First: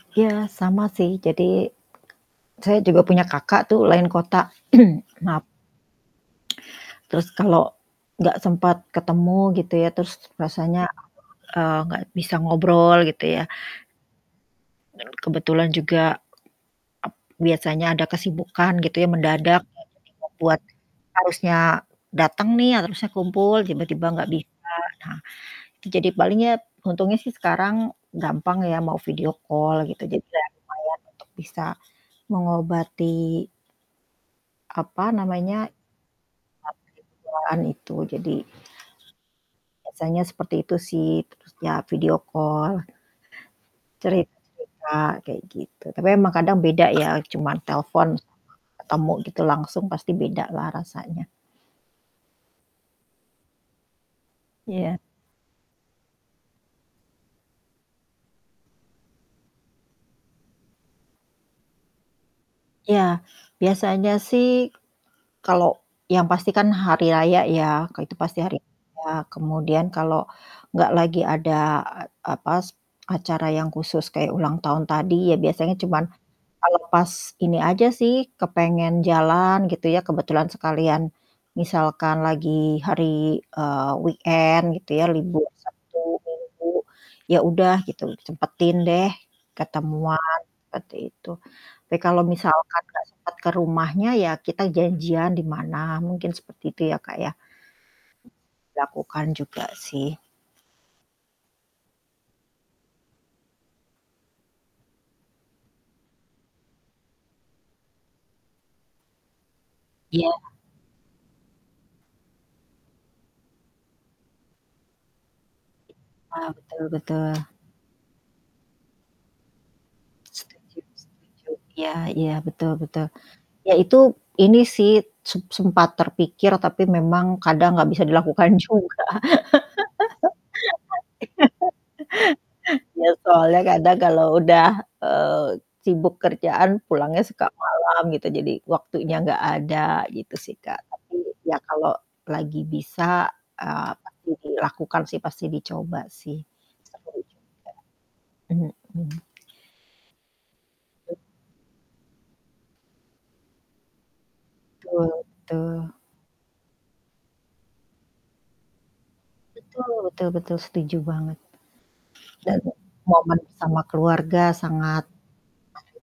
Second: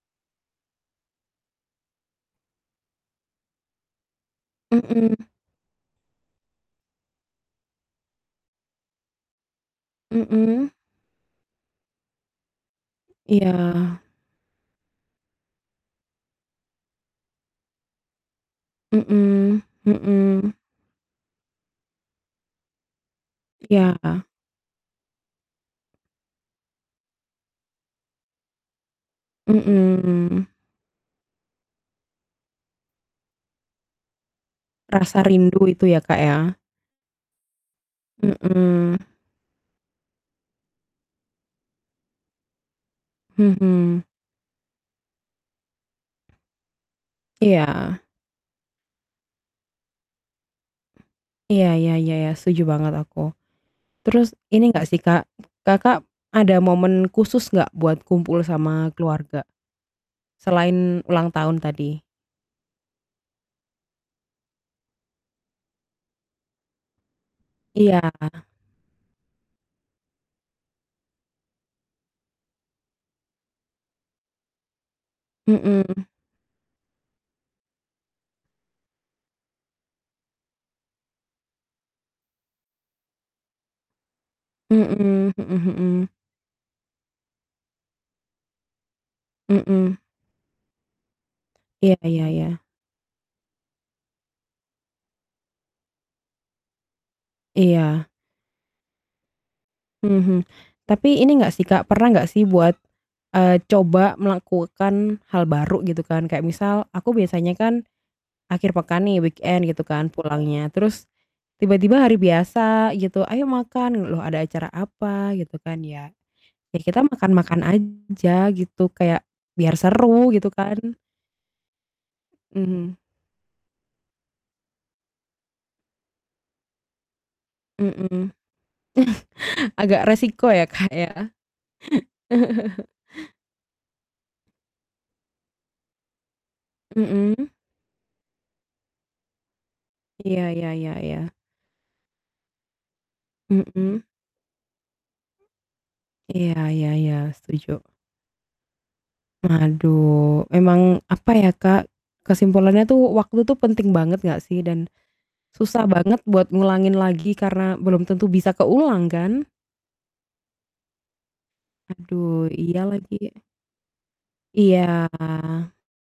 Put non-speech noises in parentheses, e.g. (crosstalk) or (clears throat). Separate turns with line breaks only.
Iya sama sih jadi, saya juga punya kakak tuh lain kota. (clears throat)
Mhm.
Maaf. Terus kalau gak sempet ketemu gitu ya, terus
Mhm.
rasanya, eee, gak bisa ngobrol gitu ya.
Iya.
Kebetulan juga, ep biasanya ada kesibukan gitu ya
Mhm
mendadak (unintelligible)
mhm.
membuat harusnya dateng nih, harusnya kumpul tiba-tiba
Iya.
gak bisa. Nah, itu jadi paling ya untungnya sih sekarang gampang ya mau video call gitu jadi
Mhm.
gampang ya untuk bisa mengobati apa
Rasa
namanya,
rindu itu ya Kak ya.
(unintelligible) itu jadi,
Mhm.
biasanya seperti itu sih, terus ya video call
Mhm.
cerita-cerita kayak gitu. Tapi emang kadang beda ya cuman
Iya.
telpon, ketemu gitu langsung pasti bedalah rasanya.
Iya iya iya iya, setuju banget aku. Terus, ini gak sih
Iya.
Kak, Kakak ada momen khusus gak buat kumpul sama keluarga? Selain ulang tahun tadi?
Iya. Biasanya sih kalau yang pasti kan hari raya ya Kak
Iya.
itu pasti hari raya. Kemudian kalau enggak lagi ada a apas acara yang khusus kayak ulang tahun tadi ya biasanya cuman
Mhm.
ngelepas ini aja sih, kepengen jalan gitu ya kebetulan sekalian, misalkan lagi hari, eee, weekend gitu ya
Mhm
libur
mhm
Sabtu
mhm.
Minggu. Ya udah gitu sempetin deh
Mhm.
ketemuan, seperti itu. Tapi
Iya
kalau
iya iya.
misalkan gak sempet ke rumahnya ya kita janjian di mana, mungkin seperti itu ya Kak ya.
Iya.
Lakukan juga sih.
Mhm. Tapi ini gak sih Kak? Pernah gak sih buat, eee, coba melakukan hal baru gitu kan kayak misal, aku biasanya kan akhir pekan nih weekend gitu kan
Iya.
pulangnya. Terus, tiba-tiba hari biasa gitu, "Ayo, makan!" L loh ada acara apa? Gitu kan ya.
Nah,
Ya
betul
kita
betul.
makan-makan aja gitu kayak biar seru gitu
Setuju
kan.
setuju. Iya iya. Betul
Mhm.
betul. Ya itu ini sih, sem sempat terpikir tapi memang kadang gak bisa
Mhm.
dilakukan juga.
(chuckles) Agak resiko ya Kak ya. (chuckles)
(laughs) Iya. Ya soalnya kadang kalau udah, eee, sibuk kerjaan pulangnya suka
Mhm.
malam gitu, jadi waktunya gak ada, gitu
Iya
sih
iya
Kak.
iya
Tapi
iya.
ya kalau lagi bisa, eee,
Mhm.
pasti dilakukan sih, pasti dicoba sih
Iya iya iya. Setuju.
(unintelligible) mhm.
Aduh. Emang
Mmm.
apa ya Kak? Kesimpulannya tuh waktu itu penting banget gak sih? Dan
Betul
susah
betul.
banget buat ngulangin lagi karena belum tentu bisa keulang kan.
Betul betul betul, setuju banget.
Aduh,
Dan
iya lagi.
momen sama keluarga
Iya.
sangat (unintelligible)